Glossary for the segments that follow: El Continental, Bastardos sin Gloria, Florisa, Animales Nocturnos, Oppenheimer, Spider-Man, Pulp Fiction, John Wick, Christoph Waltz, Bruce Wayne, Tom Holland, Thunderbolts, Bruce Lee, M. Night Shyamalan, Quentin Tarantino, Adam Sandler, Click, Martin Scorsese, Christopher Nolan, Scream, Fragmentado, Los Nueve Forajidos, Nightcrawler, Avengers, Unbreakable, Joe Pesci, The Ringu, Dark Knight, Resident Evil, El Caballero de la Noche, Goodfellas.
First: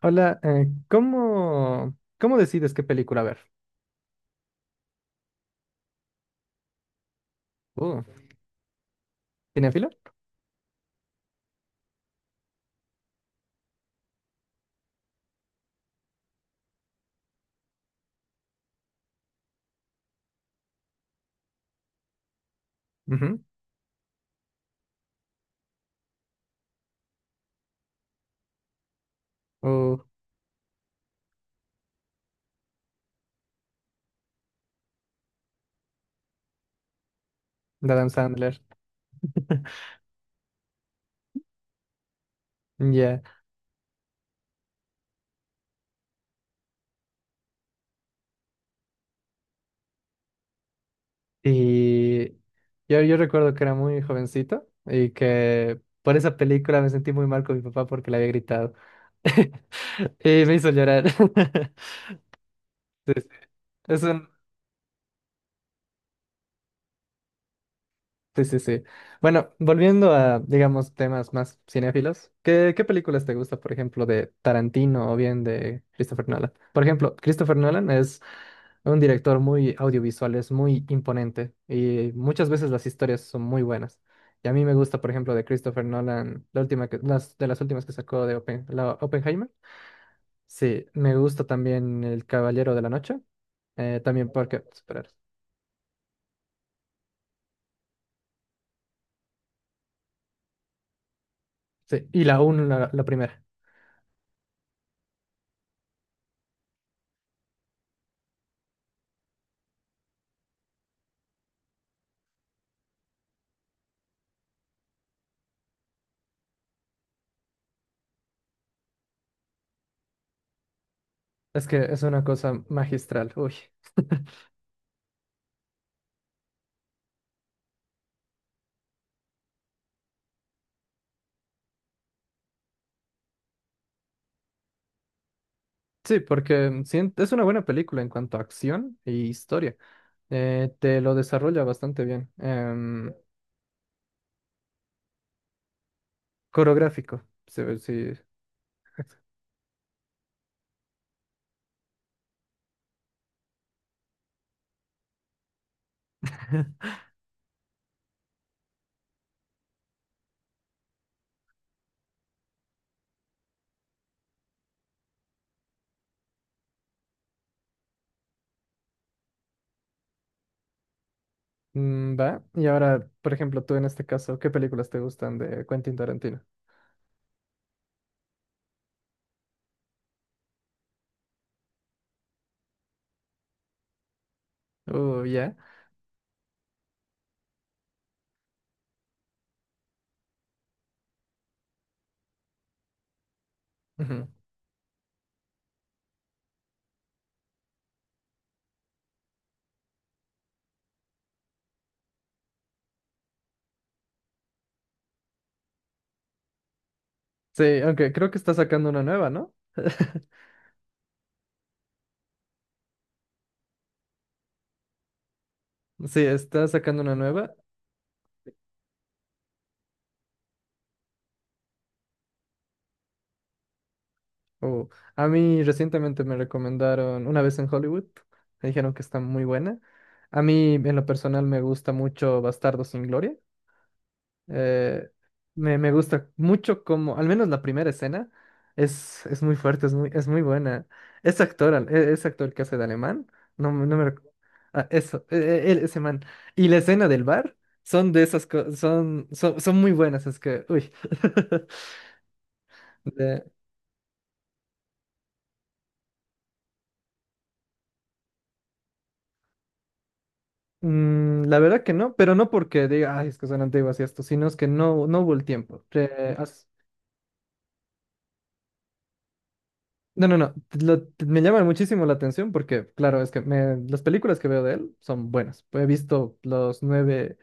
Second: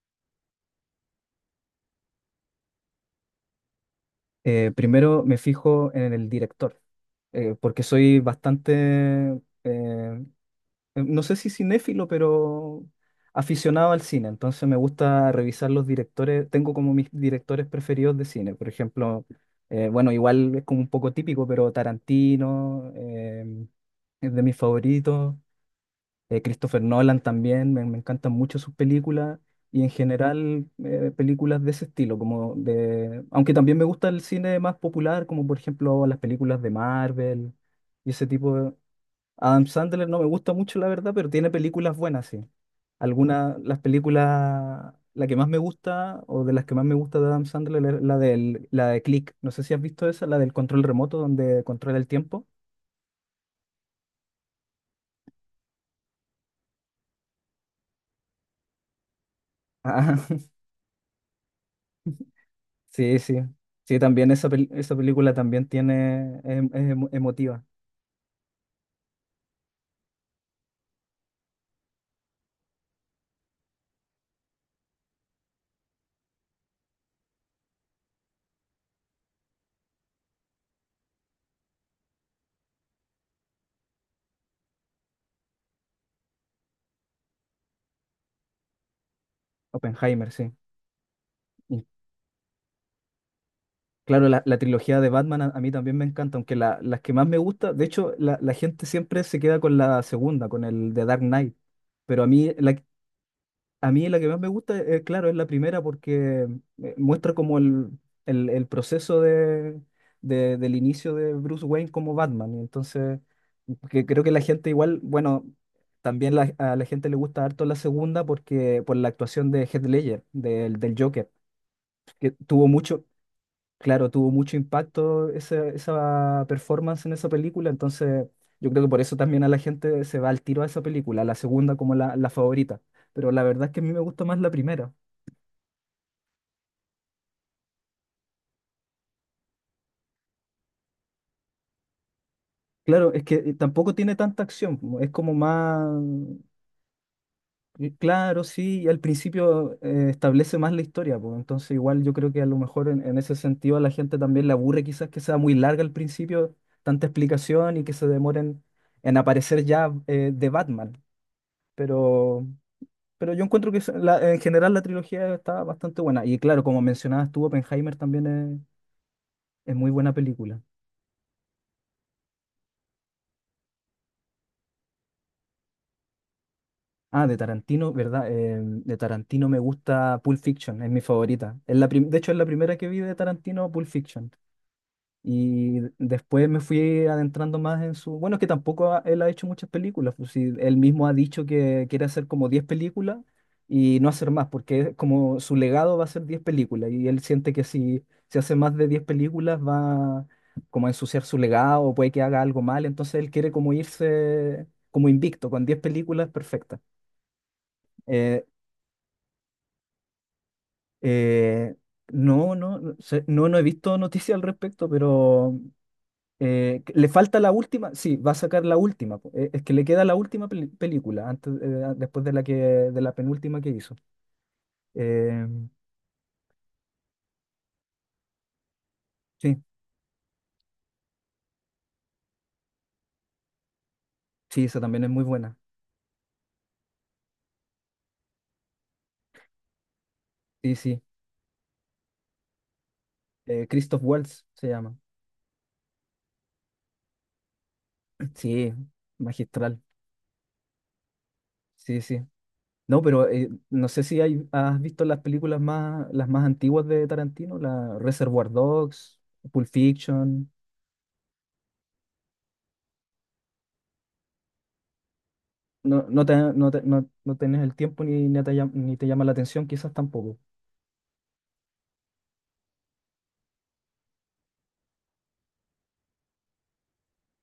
Hola, ¿cómo decides qué película ver? Primero me fijo en el director, porque Uh, soy bastante, eh, ¿Cinéfilo? eh, no sé si cinéfilo, pero aficionado al cine. Entonces me gusta revisar los directores, tengo como mis directores preferidos de cine. Por ejemplo, bueno, igual es como un poco típico, pero Tarantino Ujú. Es de mis favoritos. Christopher Nolan también, me encantan mucho sus películas y en Uh, general películas de ese estilo, como de, aunque también me gusta el cine más popular, como por ejemplo las películas de Marvel de Adam y ese tipo Sandler. de... Adam Sandler no me gusta mucho, la verdad, pero tiene películas buenas, sí. Ya. Algunas, las películas, la que más me gusta o de las que más me gusta de Adam Sandler es la, del, la de Click. No sé si has visto esa, la del control remoto donde controla el Y tiempo. yo recuerdo que era muy jovencito y que por esa película me sentí muy mal con mi papá porque le había gritado. Y me hizo llorar. Sí, Sí, sí. sí. Sí, Es un- también esa, esa película también tiene, es, es emotiva. Sí, sí, sí. Bueno, volviendo a, digamos, temas más cinéfilos, ¿qué películas te gusta, por ejemplo, de Tarantino o bien de Christopher Nolan? Por ejemplo, Christopher Nolan es un director muy audiovisual, es muy imponente y muchas veces las historias son muy buenas. Y a mí me gusta, por ejemplo, de Christopher Nolan, las, de las últimas que sacó de la Oppenheimer. Oppenheimer, sí. Sí, me gusta Y también El Caballero de la Noche, claro, también la porque, pues, trilogía de esperar, Batman a mí también me encanta, aunque las que más me gusta, de hecho, la gente siempre se queda con la segunda, con el de Dark Knight, sí, pero y la 1, la primera. a mí la que más me gusta, claro, es la primera porque muestra como el proceso del inicio de Bruce Wayne como Batman. Y entonces, que creo que la gente igual, bueno, también a la gente le gusta harto la segunda porque por la actuación de Heath Ledger, del Joker, Es que es una que cosa tuvo mucho. magistral, uy. Claro, tuvo mucho impacto esa performance en esa película, entonces yo creo que por eso también a la gente se va al tiro a esa película, a la segunda como la favorita, pero la verdad es que a mí me gusta más la primera. Sí, porque es una buena película en cuanto a acción e historia. Te lo desarrolla bastante bien. Claro, es que tampoco tiene tanta acción, es como más, Coreográfico, se ve, sí. claro, sí, y al principio establece más la historia, pues, entonces igual yo creo que a lo mejor en ese sentido a la gente también le aburre quizás que sea muy larga al principio, tanta explicación y que se demoren en aparecer ya de Batman, pero... Pero yo encuentro que en general la trilogía está bastante buena. Y claro, como mencionabas tú, Oppenheimer también es muy buena película. Va. Y ahora, por ejemplo, tú en este caso, ¿qué películas te gustan de Quentin Tarantino? Ah, de Tarantino, ¿verdad? De Tarantino me gusta Pulp Fiction, es mi favorita. Es de hecho, es la primera que vi de Tarantino, Pulp Fiction. Oh, ya. Y después me fui adentrando más en su... Bueno, es que tampoco él ha hecho muchas películas. Pues sí, él mismo ha dicho que quiere hacer como 10 películas y no Ujú. hacer más, porque es como su legado va a ser 10 películas. Y él siente que si hace más de 10 películas va como a ensuciar su legado, puede que haga algo mal. Entonces él quiere como irse como invicto, con 10 películas perfectas. Sí, aunque creo que Eh, está sacando una nueva, ¿no? eh, no, no, no he visto noticias al respecto, pero... Sí, está sacando ¿le una falta la nueva. última? Sí, va a sacar la última. Po. Es que le queda la última película antes, después de la que, de la penúltima que hizo. Oh, a Eh, mí recientemente me recomendaron una vez en Hollywood, me dijeron que está muy sí, buena. A mí en lo personal me gusta mucho Bastardos sin Gloria. sí, esa también eh, es muy buena. me gusta mucho como, al menos la primera escena, es muy fuerte, es muy Sí, buena. sí. Ese actor, ese actor que hace de alemán, no, no Christoph me... Waltz se ah, llama. eso, él, ese man. Y la escena del bar son de esas Sí, cosas, son magistral. muy buenas, es que, uy. Sí, sí. No, pero no sé si hay, has visto las películas más, las más antiguas de Tarantino, la Reservoir Dogs, Pulp Fiction. Mm, la verdad que no, pero no porque diga, ay, es que son antiguas y esto, sino es que no, no hubo el tiempo. No, no, te, no, te- no, no tenés el tiempo ni te, ni te llama la atención, quizás No, no, tampoco. no, me llama muchísimo la atención porque, claro, es que las películas que veo de él son buenas. He visto Los Nueve,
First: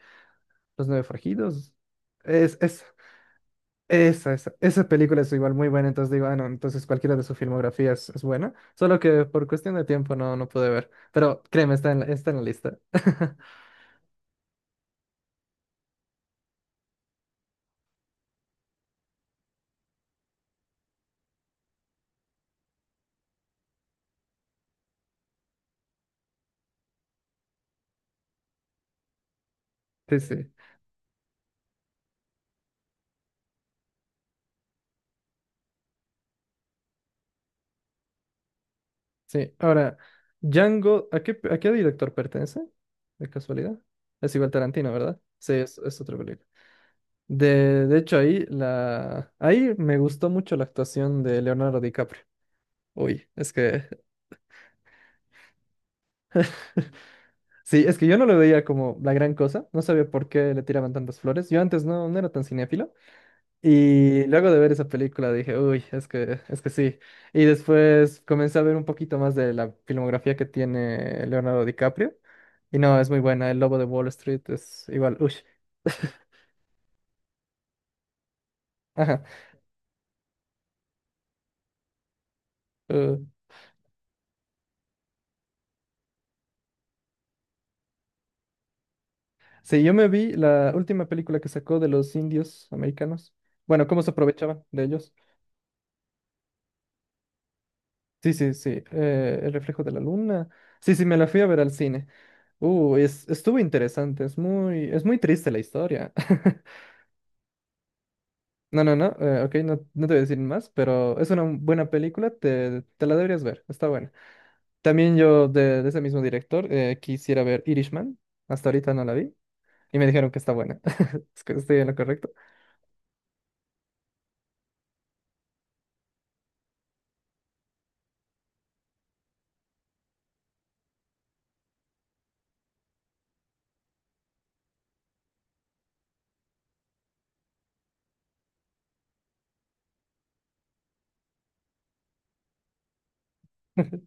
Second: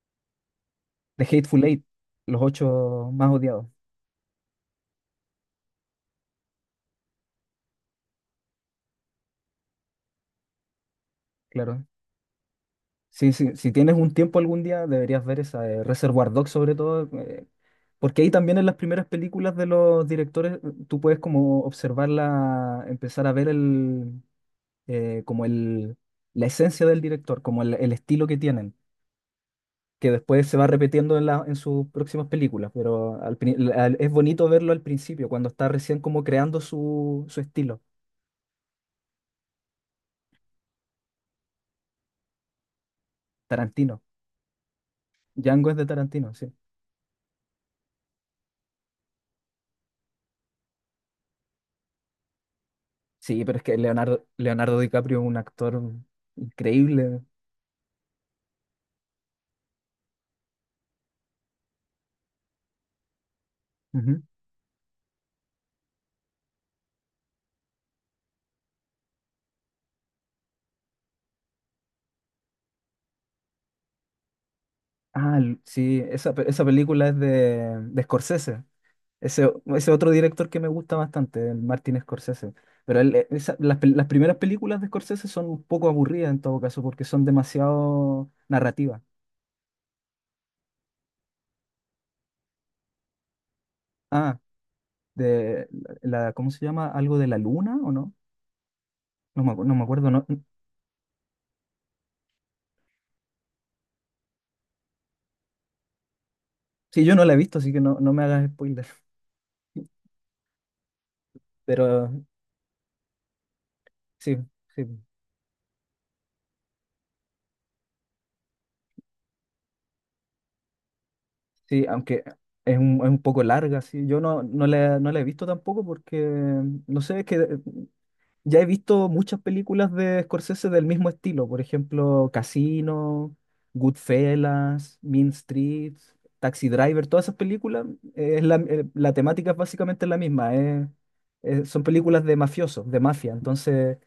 Los Nueve The Hateful Forajidos. Eight, los Es, es, ocho más odiados, esa, esa película es igual muy buena, entonces digo, ah, no, entonces cualquiera de su filmografía es buena, solo que por cuestión de tiempo no, no pude ver, pero créeme, claro. Está en la lista. Sí, sí, si tienes un tiempo algún día, deberías ver esa de Reservoir Dogs sobre todo, porque ahí también en las primeras películas de los directores tú puedes como observarla, empezar a ver como la esencia del director, como el estilo que tienen, que Sí, después sí. se va repitiendo en, en sus próximas películas, pero es bonito verlo al principio, cuando está recién como creando su estilo. Sí, ahora, Django, ¿a qué director pertenece? De casualidad. Tarantino. Es igual Tarantino, ¿verdad? Sí, Django es es, de es otra Tarantino, película. sí. De hecho, ahí, la, ahí me gustó mucho la actuación de Leonardo DiCaprio. Uy, Sí, es pero es que que... Leonardo DiCaprio es un actor increíble. Sí, es que yo no lo veía como la gran cosa. No sabía por qué le tiraban tantas flores. Yo antes no, no era tan cinéfilo. Ujú. Y luego de ver esa película dije, uy, es que sí. Y después comencé a ver un poquito más de la filmografía que tiene Leonardo DiCaprio. Y no, es muy buena. El Lobo de Wall Street es igual, uy. Ah, sí, esa, esa película es de Scorsese. Ajá. Ese otro director que me gusta bastante, el Martin Scorsese. Pero él, uh, las, las primeras películas de Scorsese son un poco aburridas en todo caso, porque son demasiado narrativas. sí, yo me vi la última película que sacó de los indios americanos. Bueno, cómo se Ah, aprovechaban de ellos. de la, ¿cómo se llama? ¿Algo de la luna o no? Sí, sí, sí. El No me reflejo de la acuerdo. No, luna. Sí, sí, me la fui a ver al cine. Es, estuvo interesante. Es muy triste la historia. sí, yo no la he visto, así que no, no me hagas No, spoiler. no, no, ok, no, no te voy a decir más, pero es una buena Pero película, te la deberías ver, está buena. sí, sí. También yo de ese mismo director quisiera ver Irishman, hasta ahorita no la vi y me dijeron que está buena. Es que estoy Sí, en lo aunque correcto. Es un poco larga, sí. Yo no, no la he visto tampoco porque, no sé, es que ya he visto muchas películas de Scorsese del mismo estilo. Por ejemplo, Casino, Goodfellas, Mean Streets, Taxi Driver, todas esas películas, la temática es básicamente la misma. Son películas de mafiosos, de mafia. Entonces,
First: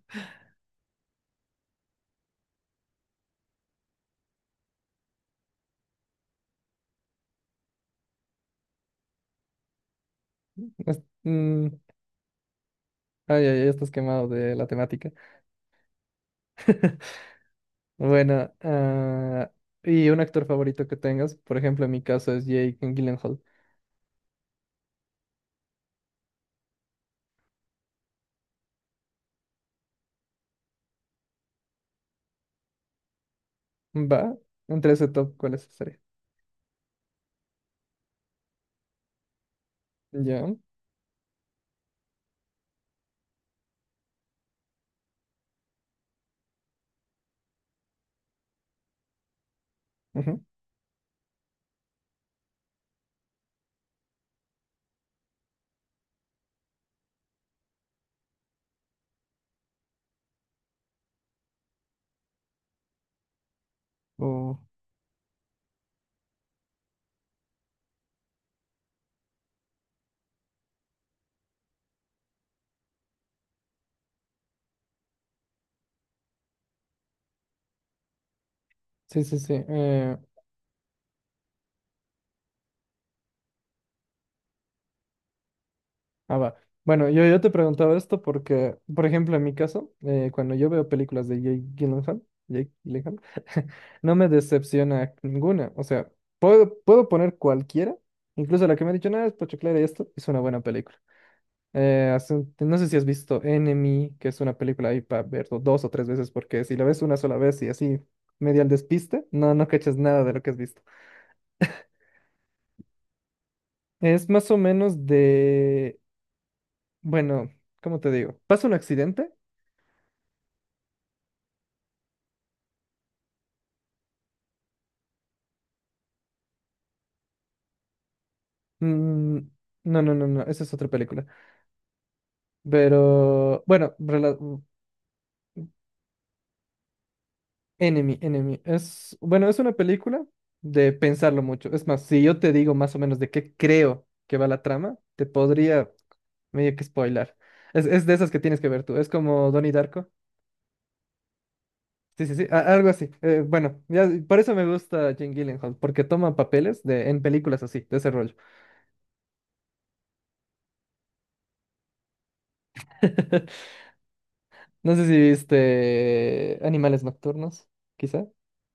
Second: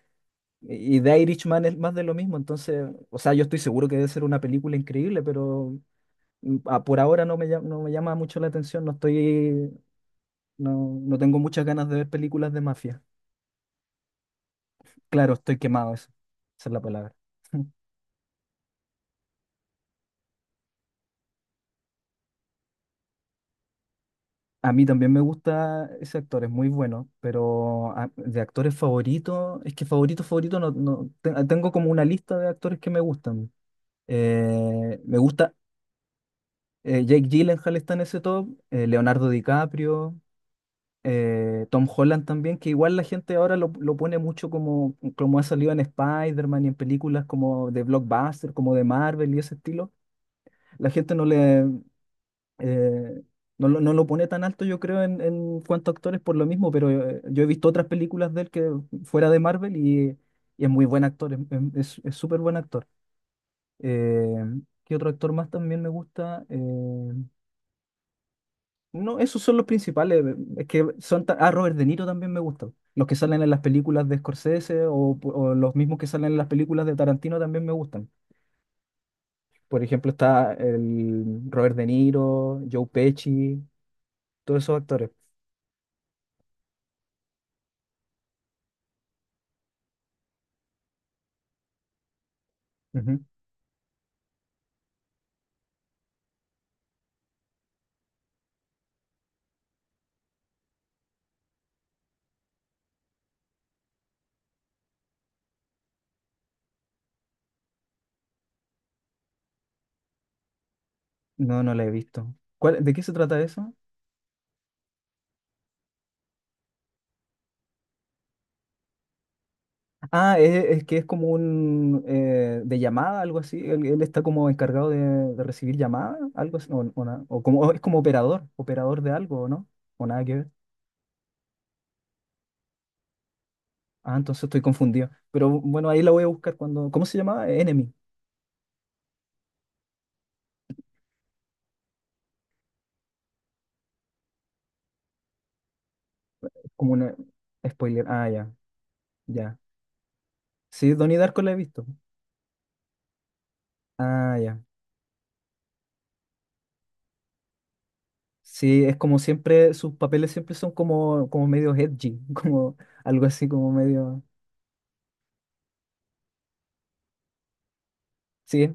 y The Irishman es más de lo mismo. Entonces, o sea, yo estoy seguro que debe ser una película increíble, pero... Mm, ah, por ahora no me llama, no me llama mucho la atención, no estoy, no, Es- no tengo muchas mm, ganas de ver películas de mafia. Ay, ay, ay, estás quemado de la temática. Claro, estoy quemado, eso, esa es la palabra. Bueno, ah, y un actor favorito que tengas, por ejemplo, en mi caso es Jake Gyllenhaal. A mí también me gusta ese actor, es muy bueno, pero de actores favoritos, es que favorito, favorito, no, tengo como una lista de actores que me gustan. Va, entre ese Me top, ¿cuál gusta, es sería? Jake Gyllenhaal está en ese top, Leonardo DiCaprio, Ya. Tom Holland también, que igual la gente ahora lo pone mucho como, como ha salido en Spider-Man y en películas como de blockbuster, como de Marvel y ese estilo. Ujú. La gente no le eh, no, lo no lo pone tan alto, yo creo, en cuanto a actores por lo mismo, pero yo he visto otras películas de él que fuera de Marvel y es muy buen actor, es súper buen actor. Eh, Oh, ¿Qué otro actor más también me gusta? No, esos son los principales. Es que son Robert De Niro también me gusta. Los que salen en las películas de Scorsese o los mismos que salen en las películas de Tarantino también me gustan. sí, sí, sí. Por ejemplo, está el Robert De Niro, Joe Pesci, todos esos actores. Ah, va. Bueno, yo te preguntaba esto porque, por ejemplo, en mi caso, cuando yo veo películas de Jake Gyllenhaal, Jake Gyllenhaal, Ujú. no me decepciona ninguna. O sea, puedo poner cualquiera, incluso la que me ha dicho, nada, es pochoclera y esto, es una buena película. No sé si has visto Enemy, que es una película ahí para ver dos o tres veces, porque si la ves una sola vez y así medio al despiste, no cachas nada de lo que has visto. No, no la he visto. ¿Cuál, de qué se trata eso? Es más o menos de, bueno, ¿cómo te digo? Pasa un accidente. Ah, es que es como un de llamada, algo así. Él está como encargado de recibir llamadas, algo así. O, o como, o es como operador, operador de Mm, algo, ¿o ¿no? no, O no, nada no, que no, ver. esa es otra película. Pero, bueno, Ah, entonces estoy confundido. Pero bueno, ahí la voy a buscar cuando. ¿Cómo se llamaba? Enemy. Enemy, Enemy. Es, bueno, es una película de pensarlo mucho. Es más, si yo te digo más o menos de qué creo que va la trama, te podría Es medio que como una spoilar. Spoiler. Es de Ah, esas que tienes que ver tú. Es como ya. Donnie Darko. Sí, Donnie Darko la he visto. Sí, sí, sí, algo así. Bueno, ya, Ah, por eso ya. me gusta Jane Gyllenhaal, porque toma papeles de, en películas así, de ese rollo. Sí, es como siempre, sus papeles siempre son como, como medio edgy, como algo así, como medio. No sé si viste Animales Nocturnos, quizá. Sí.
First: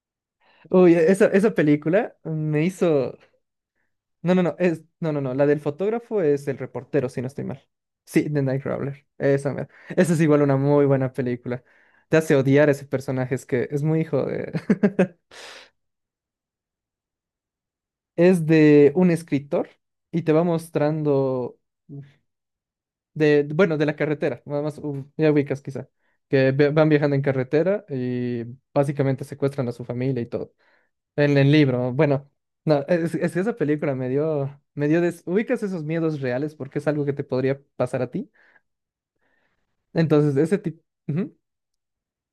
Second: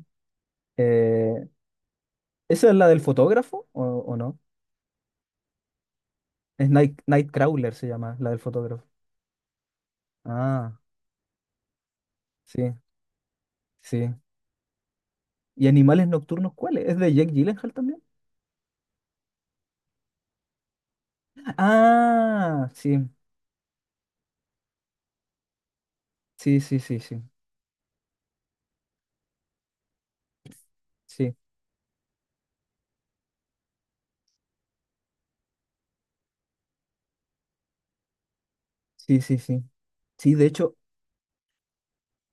Uy, esa, eh, esa película me ¿esa es la del hizo. fotógrafo o No, no? no, no, es... no, no, no. La del fotógrafo es el Es reportero, si no estoy mal. Nightcrawler se llama, Sí, la del The fotógrafo. Nightcrawler. Esa, mera. Esa es igual una Ah, muy buena película. Te hace odiar a sí, ese personaje, es que es muy sí. hijo de. ¿Y Animales Nocturnos cuál es? ¿Es de Jake Gyllenhaal también? Es de un escritor y te va mostrando Ah, sí, de, bueno, de la carretera, nada más ya ubicas quizá, que sí, sí, van sí, viajando en sí. carretera y básicamente secuestran a su familia y todo. Sí, El libro, bueno, no, es que esa película me dio, ubicas esos miedos reales porque es algo que te podría pasar a ti. Sí, sí, sí. Sí, Entonces, de ese hecho, tipo,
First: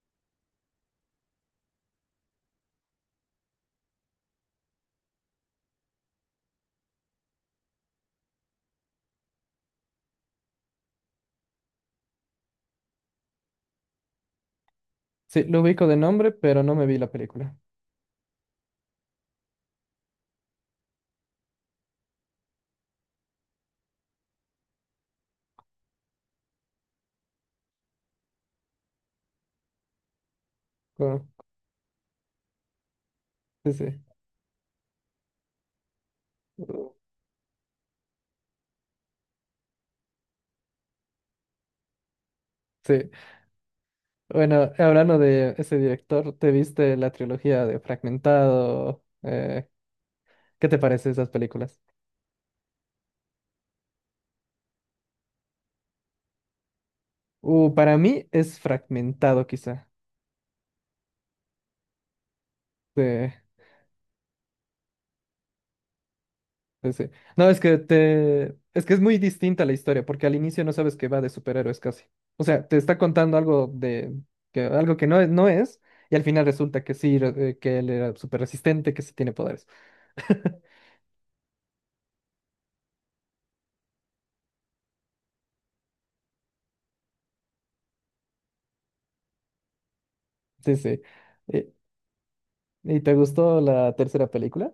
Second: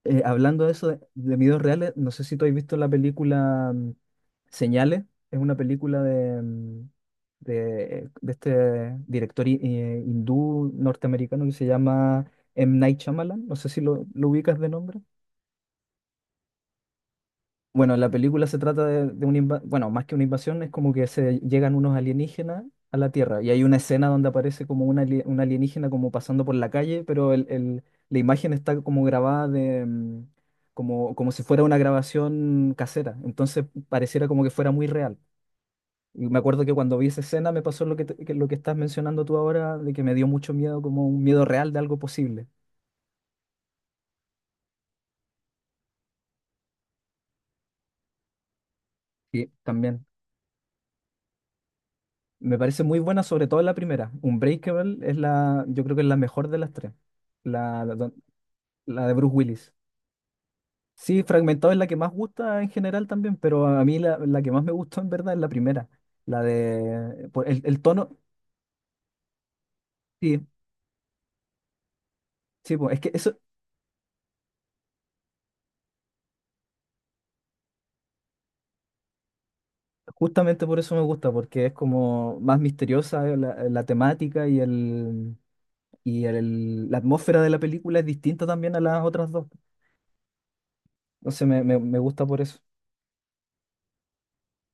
hablando de eso, de videos reales, no sé si tú has visto la película Señales, es una película de, de este director hindú norteamericano que se llama M. Night Shyamalan, no sé si lo ubicas de nombre. sí, lo ubico de nombre, pero no me vi la película. Bueno, la película se trata de una invasión, bueno, más que una invasión, es como que se llegan unos alienígenas a la Tierra y hay una escena donde aparece como un alienígena como pasando por la calle, pero la imagen está como grabada de, como, Co- como si fuera una grabación casera, entonces Sí, sí. pareciera como que fuera muy real. Y me acuerdo que Uh, cuando vi esa escena me pasó lo que, que lo que estás mencionando tú ahora, de que me dio mucho miedo, como un miedo real de algo posible. sí. Bueno, hablando de ese director, ¿te viste la trilogía de Fragmentado? Sí, también. ¿Qué te parece esas películas? Me parece muy buena, sobre todo la primera. Unbreakable es la, yo creo que es la mejor de las tres. La, la, Para don- mí es la de Bruce Fragmentado, Willis. quizá. Sí, Fragmentado es la que más gusta en general Sí. también, pero a mí la que más me gustó en verdad es la primera. La Sí, sí. de, por No, es que el tono, te... es que es muy distinta la historia, porque al sí, inicio no sabes que va de superhéroes casi. O sea, te sí, po, está es que contando eso, algo de que algo que no es, no es, y al final resulta que sí, que él era súper resistente, que sí tiene poderes. justamente por eso me gusta, porque es como más misteriosa la temática y la atmósfera de la película es distinta también a las otras dos. Sí, sí. Entonces me, ¿Y, me gusta por eso. y te gustó la tercera película?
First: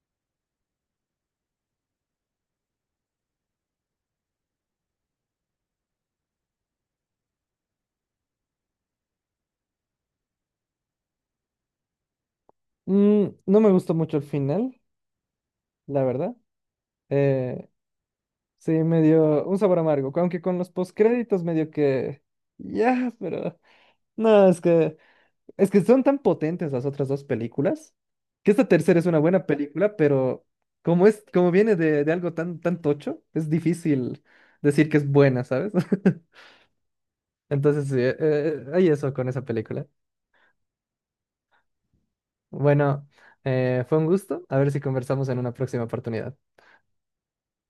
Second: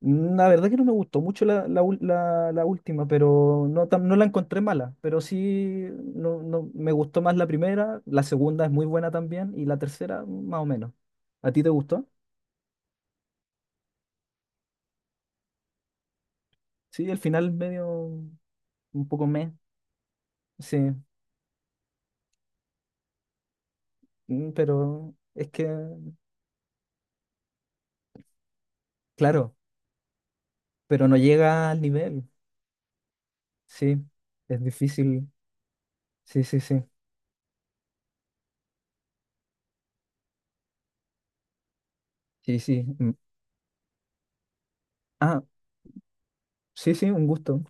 La verdad que no me gustó mucho la última, pero no, no la encontré mala, pero sí no, no, me gustó más la primera, la segunda es muy buena también y la tercera más o menos. ¿A ti te gustó? Mm, no me gustó mucho el final, la verdad. Sí, el final Eh, medio sí, me un poco dio meh, un sabor amargo, aunque con los sí, postcréditos medio que... Ya, pero... No, mm, es que... pero es que, Es que son tan potentes las otras dos películas, que esta tercera es una buena claro, película, pero como pero no es, como llega viene al de nivel, algo tan, tan tocho, es sí, difícil es decir que es difícil, buena, ¿sabes? sí, sí, sí, Entonces, sí, hay eso con esa película. sí, sí. Bueno, Mm. Fue un gusto. A ver si conversamos en Ah, una próxima oportunidad. sí, sí, un gusto.